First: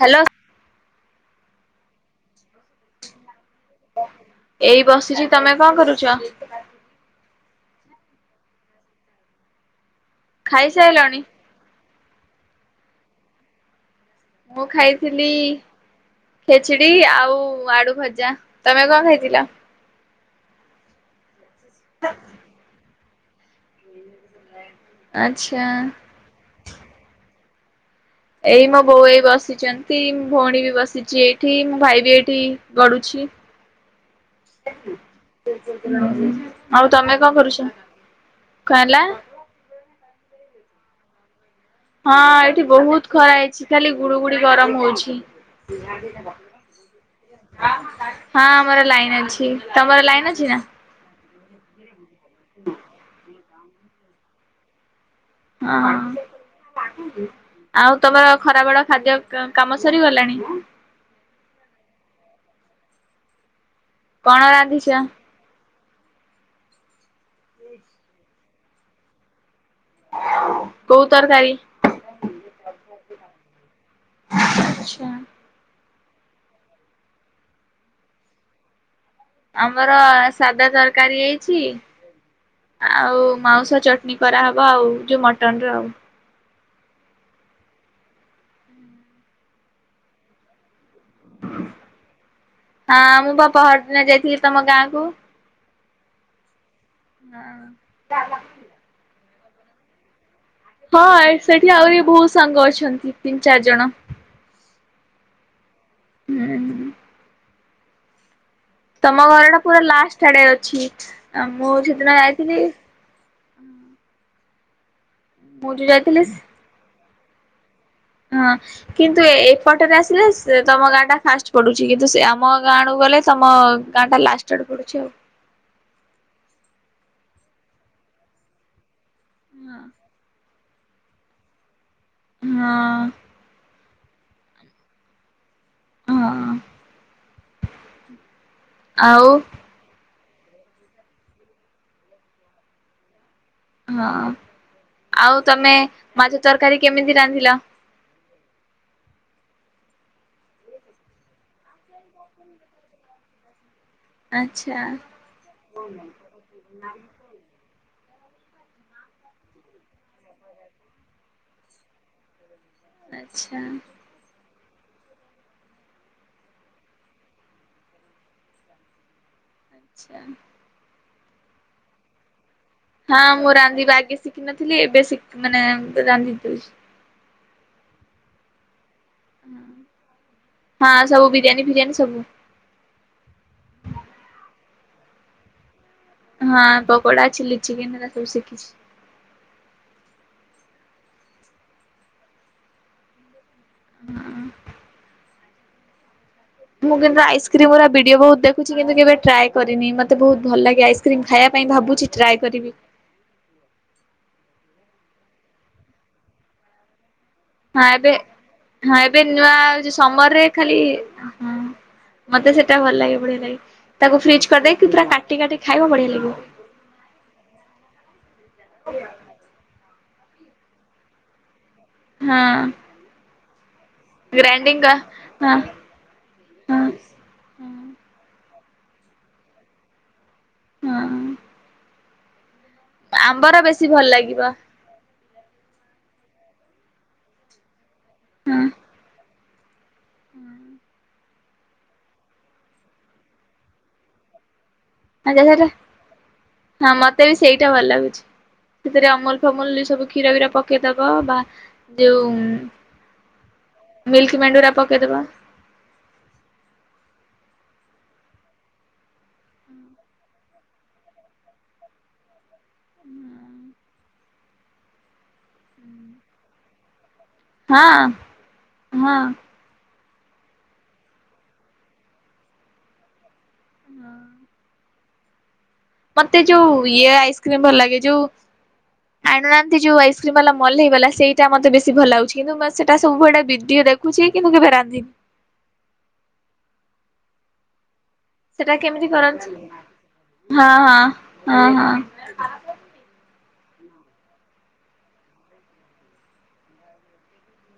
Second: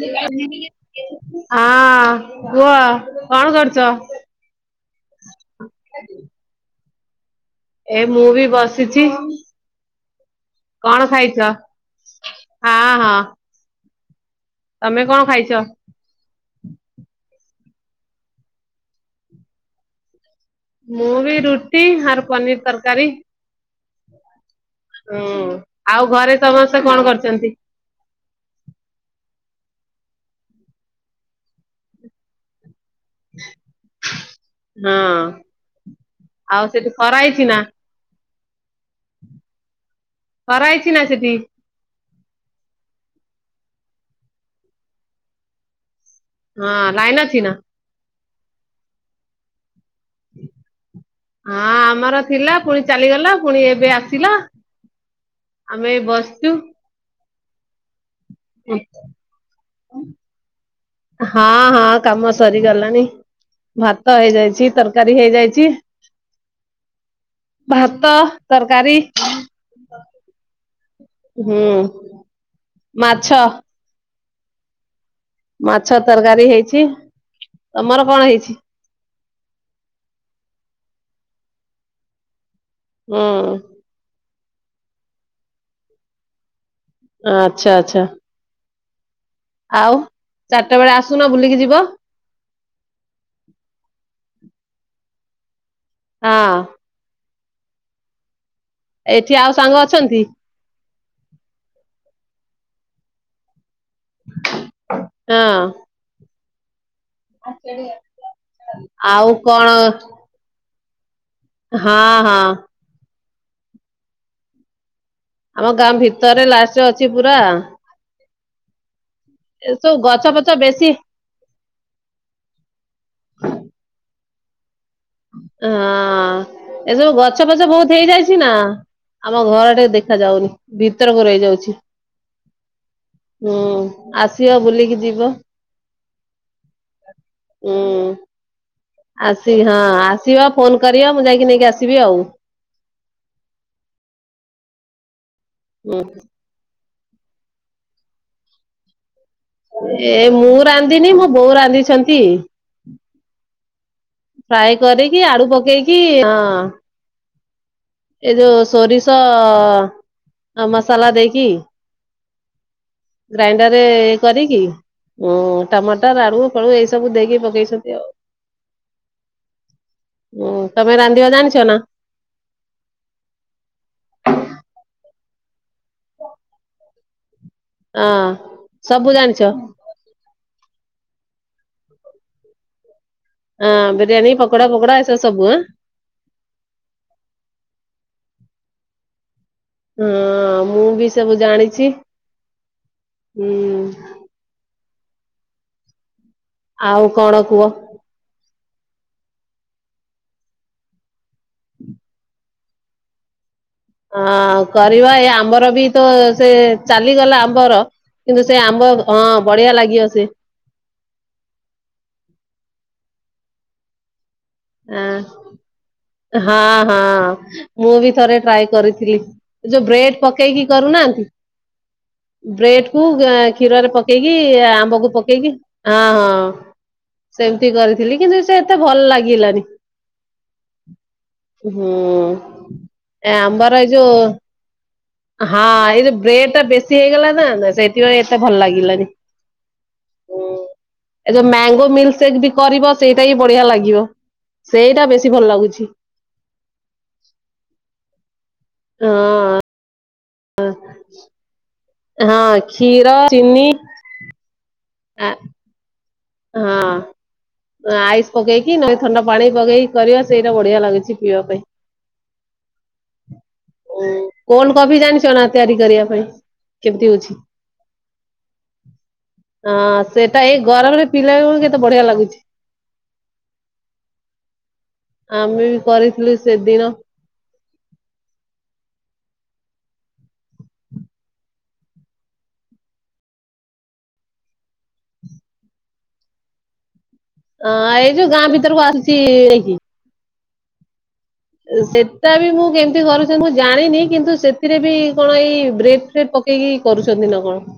Hello କୁହ କଣ କରୁଛ? ଏଇ ବସିଛି। ତମେ କଣ କରୁଛ? ଏ ମୁଁ ବି ବସିଛି। କଣ ଖାଇସାରିଲଣି? ଖାଇଛ? ହଁ ହଁ। ମୁଁ ତମେ କଣ ଖାଇଥିଲି ଖାଇଛ? ଖେଚଡି ଆଉ ଆଳୁ ଭଜା। ତମେ କଣ ଖାଇଥିଲ? ମୁଁ ବି ରୁଟି ଆର ପନିର ତରକାରୀ। ହୁଁ ଆଚ୍ଛା। ଆଉ ଘରେ ସମସ୍ତେ କଣ କରୁଛନ୍ତି? ଏଇ ମୋ ବୋଉ ଏଇ ବସିଛନ୍ତି ଭଉଣୀ ବି ବସିଛି ଏଇଠି ମୋ ଭାଇ ବି ଏଇଠି ଗଡ଼ୁଛି। ହଁ ଉଁ ଆଉ ସେଠି ଖରା ତମେ କଣ ହେଇଛି ନା କରୁଛ? କଣ ହେଲା? ଖରା ହେଇଛି ନା ସେଠି। ହଁ ଏଠି ବହୁତ ଖରା ହେଇଛି। ଖାଲି ଗୁଳୁଗୁଳି ଗରମ ହଉଛି। ହଁ ଲାଇନ ଅଛି ନା। ହଁ ଆମର ଲାଇନ୍ ଅଛି, ତମର ଲାଇନ ଅଛି ନା? ହଁ ଆମର ଥିଲା, ପୁଣି ଚାଲିଗଲା ପୁଣି ଏବେ ଆସିଲା। ଅ ହଁ। ଆମେ ବସିଛୁ। ଆଉ ତମର ଖରା ବେଳ ଖାଦ୍ୟ କ କାମ ସରିଗଲାଣି। ହଁ ହଁ କାମ ସରିଗଲାଣି। ଭାତ କଣ ହେଇଯାଇଛି ରାନ୍ଧିଛ? ତରକାରୀ ହେଇଯାଇଛି। ଭାତ ତରକାରୀ। କୋଉ ତରକାରି? ହୁଁ ମାଛ ଆଛା। ମାଛ ତରକାରୀ ହେଇଛି। ତମର କଣ ହେଇଛି? ଆମର ସାଧା ତରକାରୀ ହେଇଛି ଆଉ ହୁଁ ମାଉସ ଚଟ ଟନି କରାହବ ଆଉ ଯୋଉ ମଟନର ଆଉ। ଆଚ୍ଛା ଆଚ୍ଛା। ଆଉ ଚାରିଟା ବେଳେ ଆସୁନ ବୁଲିକି ଯିବ। ହଁ ମୁଁ ବା ପହର ଦିନ ଯାଇଥିଲି ତମ ଗାଁ କୁ। ହଁ। ହଁ। ଏଠି ଆଉ ସାଙ୍ଗ ଅଛନ୍ତି। ହଁ ସେଠି ଆହୁରି ବହୁତ ସାଙ୍ଗ ଅଛନ୍ତି ତିନି ଚାରି ଜଣ। ହଁ। ହୁଁ। [unintelligible] ତମ ଘର ଟା କଣ ପୁରା ଲାଷ୍ଟ ଆଡେ ଅଛି। ଆ ମୁଁ ହଁ ସେଦିନ ହଁ ଯାଇଥିଲି ମୁଁ ଆମ ଯୋଉ ଗାଁ ଯାଇଥିଲି ଭିତରେ ଲାଷ୍ଟ ରେ ଅଛି ପୁରା। ହଁ କିନ୍ତୁ, ଏସବୁ ଏପଟରେ ଗଛ ପଛ ଆସିଲେ ତମ ବେଶୀ ଗାଁ ଟା ଫାଷ୍ଟ ପଡୁଛି କିନ୍ତୁ ସେ ଆମ ଗାଁଡୁ ଗଲେ ତମ ଗାଁ ଟା ଲାଷ୍ଟ ଆଡୁ ପଡୁଛି ଆଉ। ହଁ ଏସବୁ ଗଛ ଫଛ ବହୁତ ହେଇଯାଇଛି ନା। ଆମ ଘର ଟିକେ ଦେଖା ଯାଉନି ଭିତରକୁ ରହିଯାଉଛି। ହଁ। ହୁଁ ଆସିବ ବୁଲିକି ଯିବ। ହଁ। ଉଁ। ଆଉ ଆସି ହଁ ଆସିବା ଫୋନ କରିବ ମୁଁ ଯାଇକି ନେଇକି ଆସିବି ଆଉ। ହଁ ଆଉ ତମେ ହୁଁ ମାଛ ତରକାରୀ କେମିତି ରାନ୍ଧିଲ? ଏ ମୁଁ ରାନ୍ଧିନି ମୋ ବୋଉ ରାନ୍ଧିଛନ୍ତି। ଆଚ୍ଛା ଫ୍ରାଏ କରିକି ଆଳୁ ପକେଇକି ହଁ। ଏ ଯୋଉ ସୋରିଷ ମସଲା ଦେଇକି ଆଚ୍ଛା ଗ୍ରାଇଣ୍ଡର ରେ କରିକି ହୁଁ ଟମାଟର ଆଳୁ ଫଳୁ ଏଇ ସବୁ ଦେଇକି ପକେଇଛନ୍ତି ଆଉ। ଆଚ୍ଛା। ହୁଁ ତମେ ରାନ୍ଧିବା ଜାଣିଛ ନା। ହଁ ମୁଁ ରାନ୍ଧିବା ଆଗେ ଶିଖିନଥିଲି ଏବେି ଶିକି ମାନେ ରାନ୍ଧି ଦଉଚି। ହଁ ସବୁ ଜାଣିଚ। ହଁ ସବୁ ବିରିୟାନୀ ଫିରିୟାନୀ ସବୁ। ହଁ ବିରିୟାନୀ ପକୋଡ଼ା ଫକୋଡା ଏସବୁ ସବୁ ଆଁ। ହଁ ପକୋଡା ଚିଲି ଚିକେନ ଏରା ସବୁ ଶିଖିଛି। ହଁ ମୁଁ ବି ସବୁ ଜାଣିଛି ହଁ। [unintelligible] ମୁଁ ଆଉ କିନ୍ତୁ କଣ କୁହ? ଆଇସ୍କ୍ରିମ ଉରା ଭିଡିଓ ବହୁତ ଦେ କୁଚି କେବେ ଟ୍ରାଏ କରିନି ମତେ ବହୁତ ଭଲ ଲାଗେ ଆଇସ୍କ୍ରିମ୍ ଖାଇବା ପାଇଁ ଭାବୁଛି ଟ୍ରାଏ କରିବି। ହଁ କରିବା ଏଇ ଆମ୍ବର ବି ତ ସେ ଚାଲିଗଲା ଆ ମ୍ବର ହଁ ଏବେ କିନ୍ତୁ ସେ ଆମ୍ବ ଏବେ ହଁ ନୂଆ ବଢିଆ ଯୋଉ ଲାଗିବ ସେ। ସମରରେ ଖାଲି ହଁ ମତେ ସେଟା ଭଲ ଲାଗେ ବଢିଆ ଲାଗେ। ତାକୁ ଫ୍ରିଜ୍ କରିଦେଇକ ପୁରା ହଁ କାଟି କାଟି ଖାଇବା ବଢିଆ ଲାଗିବ। ହଁ ହଁ। ମୁଁ ବି ଥରେ ଟ୍ରାଏ କରିଥିଲି ଯୋଉ ବ୍ରେଡ ପକେଇକି କରୁନାହାନ୍ତି। ହଁ ବ୍ରେଡ କୁ କ୍ଷୀରରେ ପକେଇକି ଗ୍ରାଇଣ୍ଡିଙ୍ଗ ଆମ୍ବ କୁ ପକେଇକି। ହଁ ହଁ ସେମିତି କରିଥିଲି କିନ୍ତୁ ସେ ଏତେ ଭଲ ଲାଗିଲାନି। ହଁ ହୁଁ ଏ ଆମ୍ବର ଆମ୍ବାର ବେଶୀ ଏ ଭଲ ଯୋଉ। ଲାଗିବ ହଁ ଏ ଯଉ ବ୍ରେଡ ଟା ବେଶୀ ହେଇଗଲା ନା ସେଇଥିପାଇଁ ଏତେ ଭଲ ଲାଗିଲାନି। ହୁଁ। ଏ ଯୋଉ ମ୍ୟାଙ୍ଗୋ ମିଲ୍ ସେକ୍ ବି କରିବ ସେଇଟା ବି ବଢିଆ ଲାଗିବ। ସେଇଟା ବେ ହଁ ମତେ ବି ସେଇଟା ଭଲ ଲାଗୁଛି ସେଥିରେ ଅମୁଲ ହଁ ଫମୁଲ ସବୁ କ୍ଷୀର ବିର ପକେଇଦବ ବା ଯୋଉ ହଁ କ୍ଷୀର ଚିନି ମିଲ୍କି ମେଣ୍ଡ ଯଉଟା ପ [inaudible] ଆ ହଁ। ଆଇସି ପକେଇକି ନହେଲେ ଥଣ୍ଡା ପାଣି ପକେଇକି କରିବା ସେଇଟା ବଢିଆ ଲାଗୁଛି ପିଇବା ପାଇଁ। ହ ଉଁ। କଣ କଫି ଜାଣିଛ ନା ତିଆରି କରିବା ପାଇଁ କେମିତି ହଉଛି। ହଁ ହଁ। ହଁ ସେଟା ଏଇ ଗରମରେ ପିଇଲା ବେଳକୁ କେତେ ବଢିଆ ଲାଗୁଛି। ହଁ। ଆମେ ବି କରି ମତେ ଯୋଉ ଇଏ ଆଇସ୍କ୍ରିମ ଭଲ ଲାଗେ ଯୋଉ ଆଣୁନାହାନ୍ତି ଯୋଉ ଆଇସ୍କ୍ରିମ ବାଲା ମଲ୍ ହେଇଗଲା ସେଇଟା ମତେ ବେଶୀ ଭଲ ଲାଗୁଛି କିନ୍ତୁ ସେଟା ସବୁଆଡେ ଭିଡିଓ ରେ। ଛି କିନ୍ତୁ କେବେ ରାନ୍ଧିନି। ହଁ ଏଇ ଯୋଉ ଗାଁ ସେଟା ଭିତରକୁ କେମିତି ଆସିଛି କରନ୍ତି ଏଇକି ହଁ ହଁ। ହଁ ହଁ। ସେଟା ବି ମୁଁ କେମିତି କରୁଛି ମୁଁ ଜାଣିନି କିନ୍ତୁ ସେଥିରେ ବି କଣ ଏଇ ବ୍ରେଡ ଫ୍ରେଡ଼ ପ କେଇକି କରୁଛନ୍ତି ନା କଣ।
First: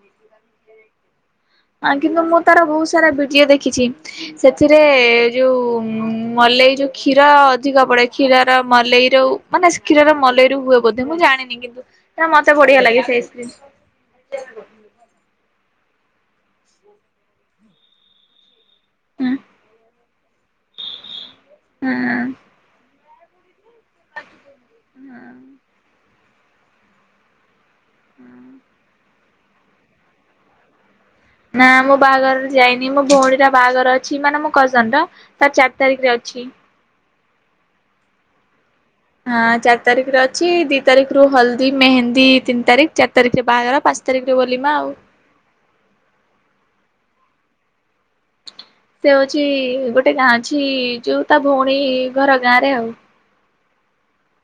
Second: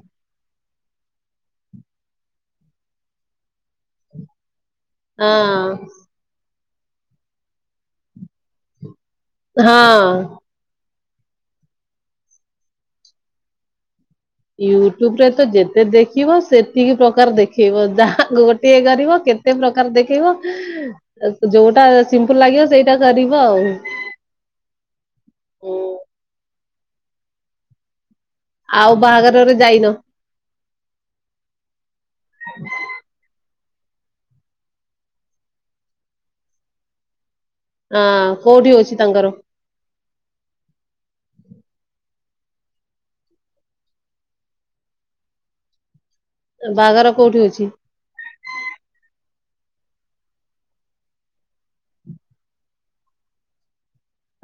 ହଁ କିନ୍ତୁ ମୁଁ ତାର ବହୁତ ସାରା ଭିଡିଓ ଦେଖିଛି। ସେଥିରେ ଯୋଉ ହଁ ମେଲଇ ଯୋଉ କ୍ଷୀର ଅଧିକ ପଡେ କ୍ଷୀରର ମଲେଇରୁ ମାନେ ହଁ। କ୍ଷୀରର ମଲେଇ ହୁଏ ବୋଧେ ମୁଁ ଜାଣିନି କିନ୍ତୁ ମତେ ବଢିଆ ଲାଗେ ସେ ଆଇସକ୍ରିମ। ୟୁଟ୍ୟୁବ ରେ ତ ଯେତେ ଦେଖିବ ସେତିକି ପ୍ରକାର ଦେଖେଇବ ଯାହା ଗୋ ଏ କରିବ ହଁ କେତେ ପ୍ରକାର ଦେଖେଇବ ଯୋଉଟା ହଁ ହଁ ସିମ୍ପଲ ଲାଗିବ ସେଇ ଟା କରିବ ଆଉ। ହୁଁ। ହୁଁ। ଆଉ ବାହାଘରରେ ଯାଇନ। ନା ମୁଁ ବାହାଘର ରେ ଯାଇନି ମୋ ଭଉଣୀ ର ବାହାଘର ଅଛି ମାନେ ମୋ କଜନ୍ ର। ତାର ଚାରି ତାରିଖରେ ଅଛି। ହଁ କୋଉଠି ହଉଛି ତାଙ୍କର। ହଁ ଚାରି ତାରିଖରେ ଅଛି ଦି ତାରିଖରୁ ହଳଦୀ ମେହେନ୍ଦୀ ତିନି ତାରିଖ ଚାରି ତାରିଖରେ ବାହାଘର ପାଞ୍ଚ ତାରିଖରେ ବଲିମା ଆଉ। ବାହାଘର କୋଉଠି ହଉଛି? ସେ ହଉଛି ଗୋଟେ ଗାଁ ଅଛି ଯୋଉ ତା ଭଉଣୀ ଘର ଗାଁ ରେ ଆଉ।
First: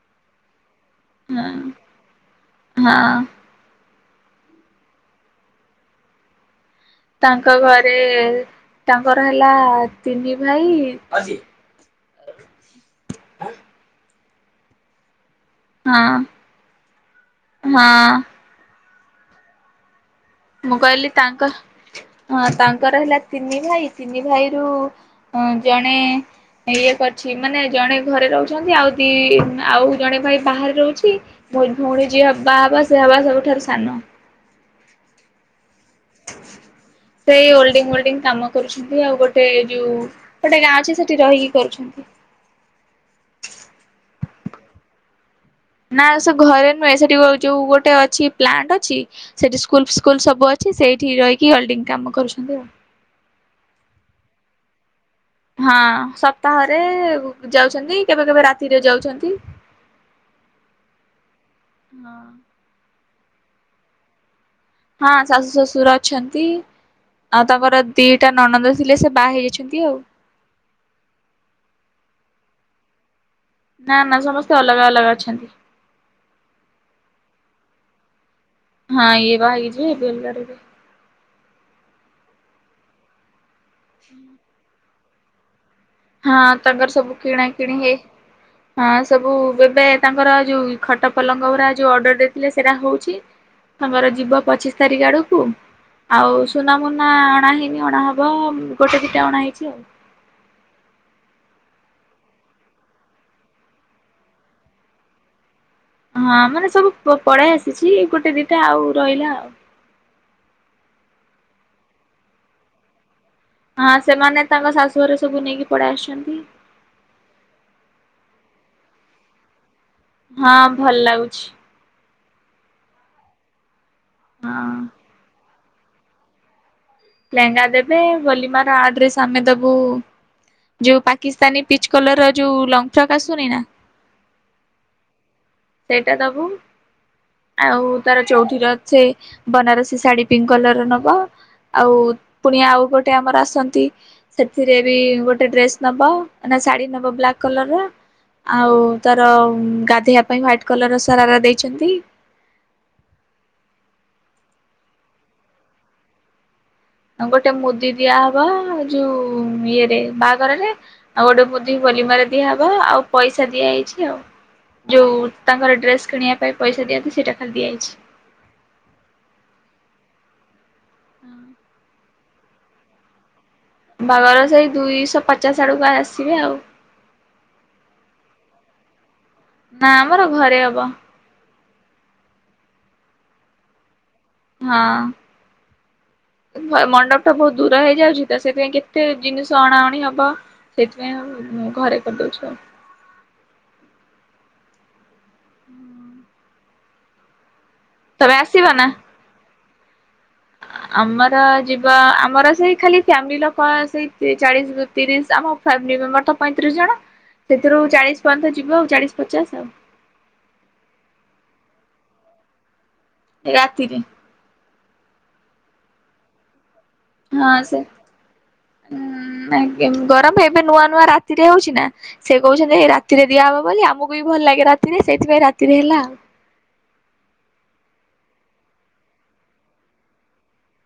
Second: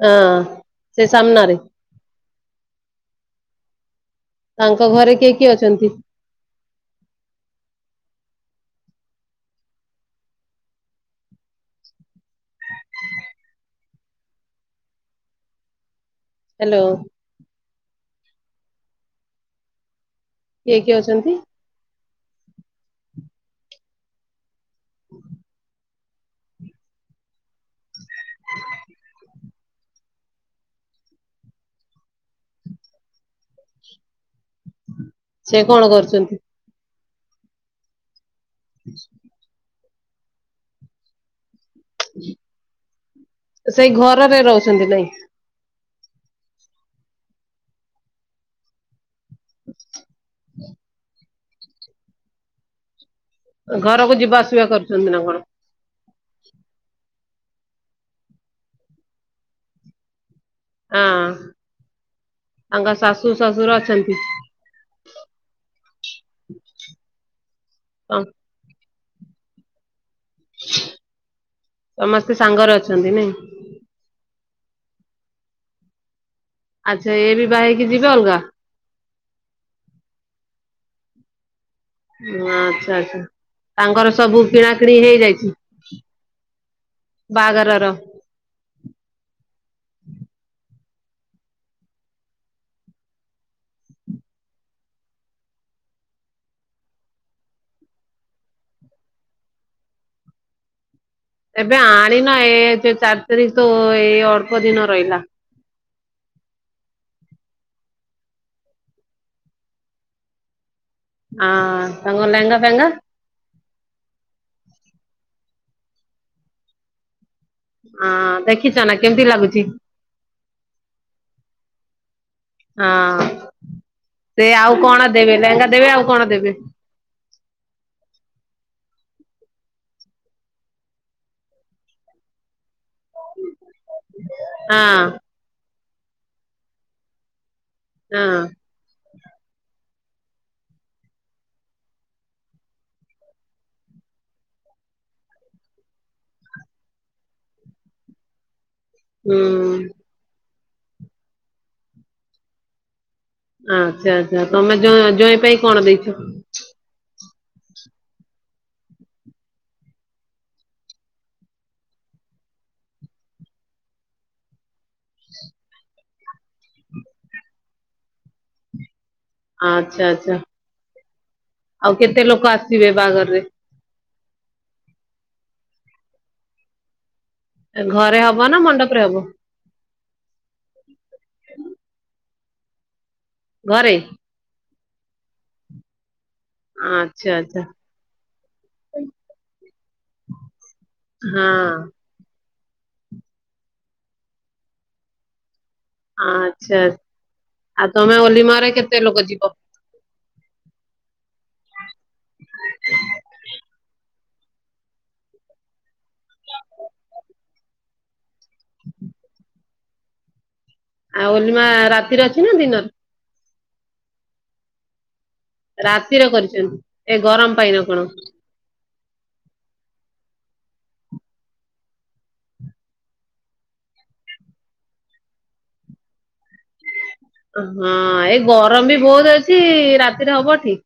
ହଁ। ସେ ସାମ୍ନାରେ ହୁଁ ହଁ। ତାଙ୍କ ଘରେ କିଏ କିଏ ଅଛନ୍ତି? ତାଙ୍କ ଘରେ ତାଙ୍କର ହେଲା ତିନି ଭାଇ। ହଁ। ହାଲୋ। ହଁ। କିଏ ମୁଁ କିଏ କହିଲି ଅଛନ୍ତି ତାଙ୍କ ହଁ ତାଙ୍କର ହେଲା ତିନି ଭାଇ ତିନି ଭାଇରୁ ଜଣେ ଇଏ କରିଛି ମାନେ ଜଣେ ଘରେ ରହୁଛନ୍ତି ଆଉ ଦି ଆଉ ଜଣେ ଭାଇ ବାହାରେ ରହୁଛି ମୋ ଭଉଣୀ ଯିଏ ବା ହବା ସେ ହବା ସବୁଠାରୁ ସାନ। ସେ କଣ କରୁଛନ୍ତି? ସେଇ ଓଲଡିଙ୍ଗ ମୋଲଡିଙ୍ଗ କାମ କରୁଛନ୍ତି ଆଉ ଗୋଟେ ଯୋଉ ଗୋଟେ ଗାଆଁ ଅଛି ସେଇଠି ରହିକି କରୁଛନ୍ତି। ସେଇ ଘରରେ ରହୁଛନ୍ତି ନାଇଁ। ନା ସେ ଘରେ ନୁହେଁ ସେଠି ଯୋଉ ଗୋଟେ ଅଛି ପ୍ଲାଣ୍ଟ ଅଛି ସେଠି ସ୍କୁଲ ଫୁସ୍କୁଲ ସବୁ ଅଛି ଅଛି, ସେଇଠି ରହିକି ଓଲ୍ଡିଙ୍ଗ କାମ କରୁଛନ୍ତି ଆଉ। ଘରକୁ ଯିବା ଆସିବା କରୁଛନ୍ତି ନା କଣ। ହଁ ସପ୍ତାହରେ ଯାଉଛନ୍ତି, କେବେ କେବେ ରାତିରେ ଯାଉଛନ୍ତି। ଆଁ। ହଁ। ତାଙ୍କ ଶାଶୁ ଶାଶୁର ଅଛନ୍ତି। ହଁ ଶାଶୁ ଶ୍ୱଶୁର ଅଛନ୍ତି ଆଉ ତା ପରେ ହଁ ଦିଟା ନଣନ୍ଦ ଥିଲେ ସେ ବାହା ହେଇଯାଇଛନ୍ତି ଆଉ। ସମସ୍ତେ ସାଙ୍ଗରେ ଅଛନ୍ତି ନାଇଁ। ନା ନା ସମସ୍ତେ ଅଲଗା ଅଲଗା ଅଛନ୍ତି। ଆଚ୍ଛା ଏ ବିଭା ହେଇକି ଯିବେ ଅଲଗା। ହଁ ଇଏ ବାହାହେଇକି ଯିବେ ଇଏ ବିଏ ଅଲଗା ରହିବେ। ଆଚ୍ଛା ଆଚ୍ଛା ତାଙ୍କର ସବୁ କିଣା କିିଣି ହେଇଯାଇଛି। ହଁ ତାଙ୍କର ସବୁ କିଣା କିିଣି ବାହାଘରର? ହେ ହଁ ସବୁ ଏବେ ତାଙ୍କର ଯୋଉ ଖଟ ପଲଙ୍କ ଉରା ଯୋଉ ଅର୍ଡର ଦେଉଥିଲେ ସେରା ହଉଚି। ତାଙ୍କର ଯିବ ପଚିଶି ତାରିଖ ଆଡକୁ ଆଉ ସୁନା ମୁୁନା ଅଣା ହେଇନି ଅଣାହବ ଗୋଟେ ଦିଟା ଅଣା ହେଇଛି ଆଉ। ଏବେ ଆଣିନ ଏ ଚାରି ତାରିଖ ତ ଏଇ ଅଳ୍ପ ଦିନ ରହିଲା। ହଁ ମାନେ ସବୁ ପଳେଇ ଆସିଛି ଗୋଟେ ଦିଟା ଆଉ ରହିଲା ଆଉ। ହଁ ତାଙ୍କ ଲେହେଙ୍ଗା ଫେହେଙ୍ଗା ହଁ ସେମାନେ ତାଙ୍କ ଶାଶୁ ଘରେ ସବୁ ନେଇକି ପଳେଇ ଆସିଛନ୍ତି। ଆଁ ଦେଖିଛ ନା କେମିତି ଲାଗୁଛି? ହଁ ଭଲ ଲାଗୁଛି। ହଁ ସେ ହଁ ଆଉ କଣ ଦେବେ ଲେହେଙ୍ଗା ଦେବେ ଆଉ କଣ ଦେବେ? ଲେହେଙ୍ଗା ଦେବେ ବୋଲିମାର ଆଡ୍ରେସ ଆମେ ଦବୁ ଯୋଉ ପାକିସ୍ତାନୀ ପିଚ୍ କଲର ର ଯୋଉ ଲଙ୍ଗ ଫ୍ରକ୍ ଆସୁନି ନା। ହଁ। ସେଇଟା ଦବୁ ଆଉ ତାର ହଁ ଚଉଠିର ସେ ବନାରସୀ ଶାଢୀ ପିଙ୍କ କଲରର ନବ। ଆଉ ପୁଣି ଆଉ ଗୋଟେ ଆମର ଆସନ୍ତି ସେଥିରେ ବି ଗୋଟେ ଡ୍ରେସ ନବ ନା ଶାଢୀ ନବ ବ୍ଲାକ୍ କଲର ର ଆଉ ତାର ହୁଁ। ଗାଧେଇବା ପାଇଁ ହ୍ୱାଇଟ୍ କଲରର୍ ସରାରା ଦେଇଛନ୍ତି। ଆଚ୍ଛା ଆଚ୍ଛା ତମେ ଜୋ ଜୋଇଁ ପାଇଁ କଣ ଦେଇଚ? ଗୋଟେ ମୁଦି ଦିଆହବ ଯୋଉ ଇଏରେ ବାହାଘରରେ। ଆଉ ଗୋଟେ ମୁଦି ହୋଲିମାରେ ଦିଆହବ ଆଉ ପଇସା ଦିଆ ହେଇଚି ଆଉ। ଯୋଉ ତାଙ୍କର ଡ୍ରେସ କିଣିବା ପାଇଁ ପଇସା ଦିଅନ୍ତି ସେଇଟା ଖାଲି ଦିଆହେଇଛି। ଆଚ୍ଛା ଆଚ୍ଛା। ହଁ। ଆଉ କେତେ ଲୋକ ଆସିବେ ବାହାଘରରେ? ବାହାଘର ସେଇ ଦୁଇଶହ ପଚାଶ ଆଡ଼କୁ ଆ ଆସିବେ ଆଉ। ଘରେ ହବ ନା ମଣ୍ଡପରେ ହବ? ନା ଆମର ଘରେ ହବ। ଘରେ? ହଁ। ଆଚ୍ଛା ମ-ମଣ୍ଡପଟା ବୋହୁତ ଆଚ୍ଛା। ଦୂର ହେଇଯାଉଚି ତ ସେଥିପାଇଁ କେତେ ଜିନିଷ ଅଣାଅଣି ହବ। ସେଇଥିପାଇଁ ଆଉ ଉଁ ହଁ ଘରେ କରିଦୋଉଛୁ ଆଉ। [inaudible] ଆଚ୍ଛା ଆଉ ତମେ ଆସିବ ଓଲିମାରେ ନା? କେତେ ଲୋକ ଯିବ? ଆମର ଯିବ ଆମର ସେଇ ଖାଲି ଫ୍ୟାମିଲି ଲୋକ ସେଇ ତି ଚାଳିଶ ତିରିଶ ଆମ ଫ୍ୟାମିଲି ମେମ୍ବର ତ ପଇଁତିରିଶ ଜଣ ସେଥିରୁ ଚାଳିଶ ପର୍ଯ୍ୟନ୍ତ ଯିବ ଆଉ ଚାଳିଶ ପଚାଶ ଆଉ। ଆଉ ଓଲିମା ରାତିରେ ଅଛି ନା ଦିନରେ? ଏ ରାତିରେ। ରାତିରେ କରିଚନ୍ତି ଏ ଗରମ ପାଇଁ ନା କଣ? ହୁଁ ଆଗେ ଗରମ ପାଇଁ ଏବେ ନୂଆ ନୂଆ ରାତିରେ ହୋଉଚି ନା। ସେ କୋହୁଛନ୍ତି ହେଇ ରାତିରେ ଦିଆହବ ବୋଲି ଆମକୁ ବି ଭଲ ଲାଗେ ରାତିରେ ସେଇଥିପାଇଁ ରାତିରେ ହେଲା ଆଉ। ଅଁହଁ ଏଇ ଗରମ ବି ବୋହୁତ ଅଛି ରାତିରେ ହବ ଠିକ୍।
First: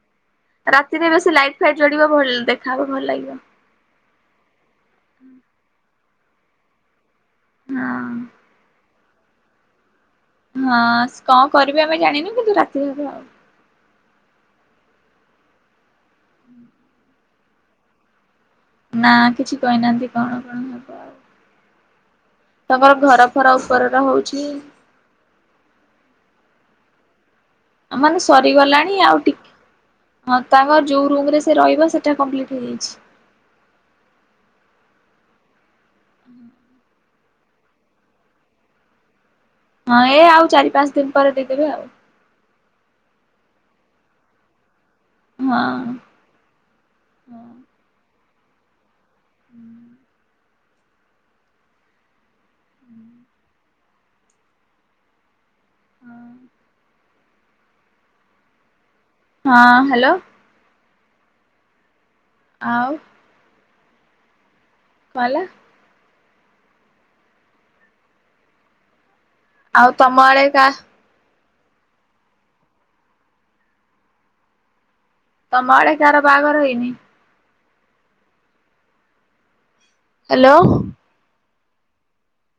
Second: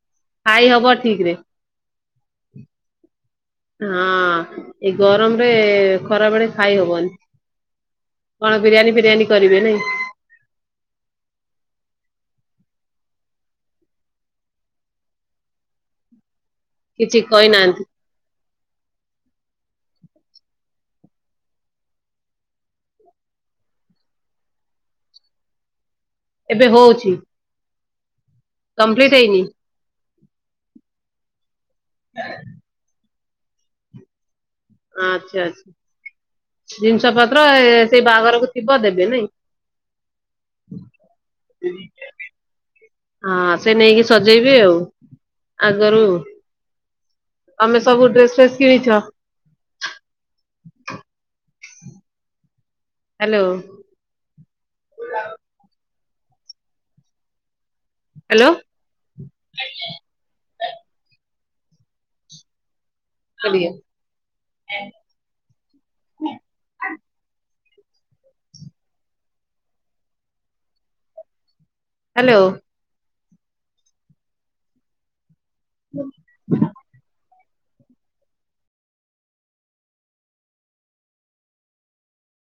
ରାତିରେ ବେଶୀ ଲାଇଟ୍ ଫାଇଟ୍ ଜଳିବ ଭଲ୍ ଦେଖାହବ ଭଲ ଲାଗିବ। ହଁ ଏଇ ଗରମରେ ଖରା ବେଳେ ଖାଇହବନି। ହଁ କଣ ବିରିୟାନୀ ଫିରିୟାନୀ କରିବେ ନାଇଁ? ହଁ ସ୍ କଣ କରିବେ ଆମେ ଜାଣିନୁ କିନ୍ତୁ ରାତିରେ ହବେ ଆଉ। କିଛି କହିନାହାନ୍ତି? ନା କିଛି କହିନାହାନ୍ତି କଣ କଣ ହେବ ଆଉ। ତାଙ୍କର ଘର ଫର ଉପରରା ହୋଉଛି। ଏବେ ହୋଉଛି? ମାନେ ସରିଗଲାଣି ଆଉ ହେଇନି ଟିକ୍ ହଁ ତାଙ୍କର ଯୋଉ ରୁମରେ ସେ ରହିବ ସେଟା କମ୍ପିଲିଟ୍ ହେଇଯାଇଚି। ଆଚ୍ଛା ଆଚ୍ଛା। ହୁଁ। ଜିନିଷ ପତ୍ର ଏ ସେଇ ବାହାଘରକୁ ଥିବ ଦେବେ ନାଇଁ? ହଁ ଏ ଆଉ ଚାରିପାଞ୍ଚ ଦିନ ପରେ ଦେଇଦେବେ ଆଉ। ହଁ ସେ ନେଇକି ସଜେଇବି ଆଉ ହଁ। ଆଗରୁ। ଆମେ ସବୁ ଡ୍ରେସ ଫ୍ରେସ୍ କିଣିଛ? ହୁଁ। ହୁଁ। ହାଲୋ। ହଁ। ହାଲୋ। ହଁ ହାଲୋ। ଆଉ ଆଉ ଟିକେ ଏଁ କଁ ହେଲା? ଆଉ ତମ ଆଡ଼େ କାହ୍ ହାଲୋ। ତମ ଆଡେ କାହାର ବାହାଘର ହେଇନି? ହାଲୋ।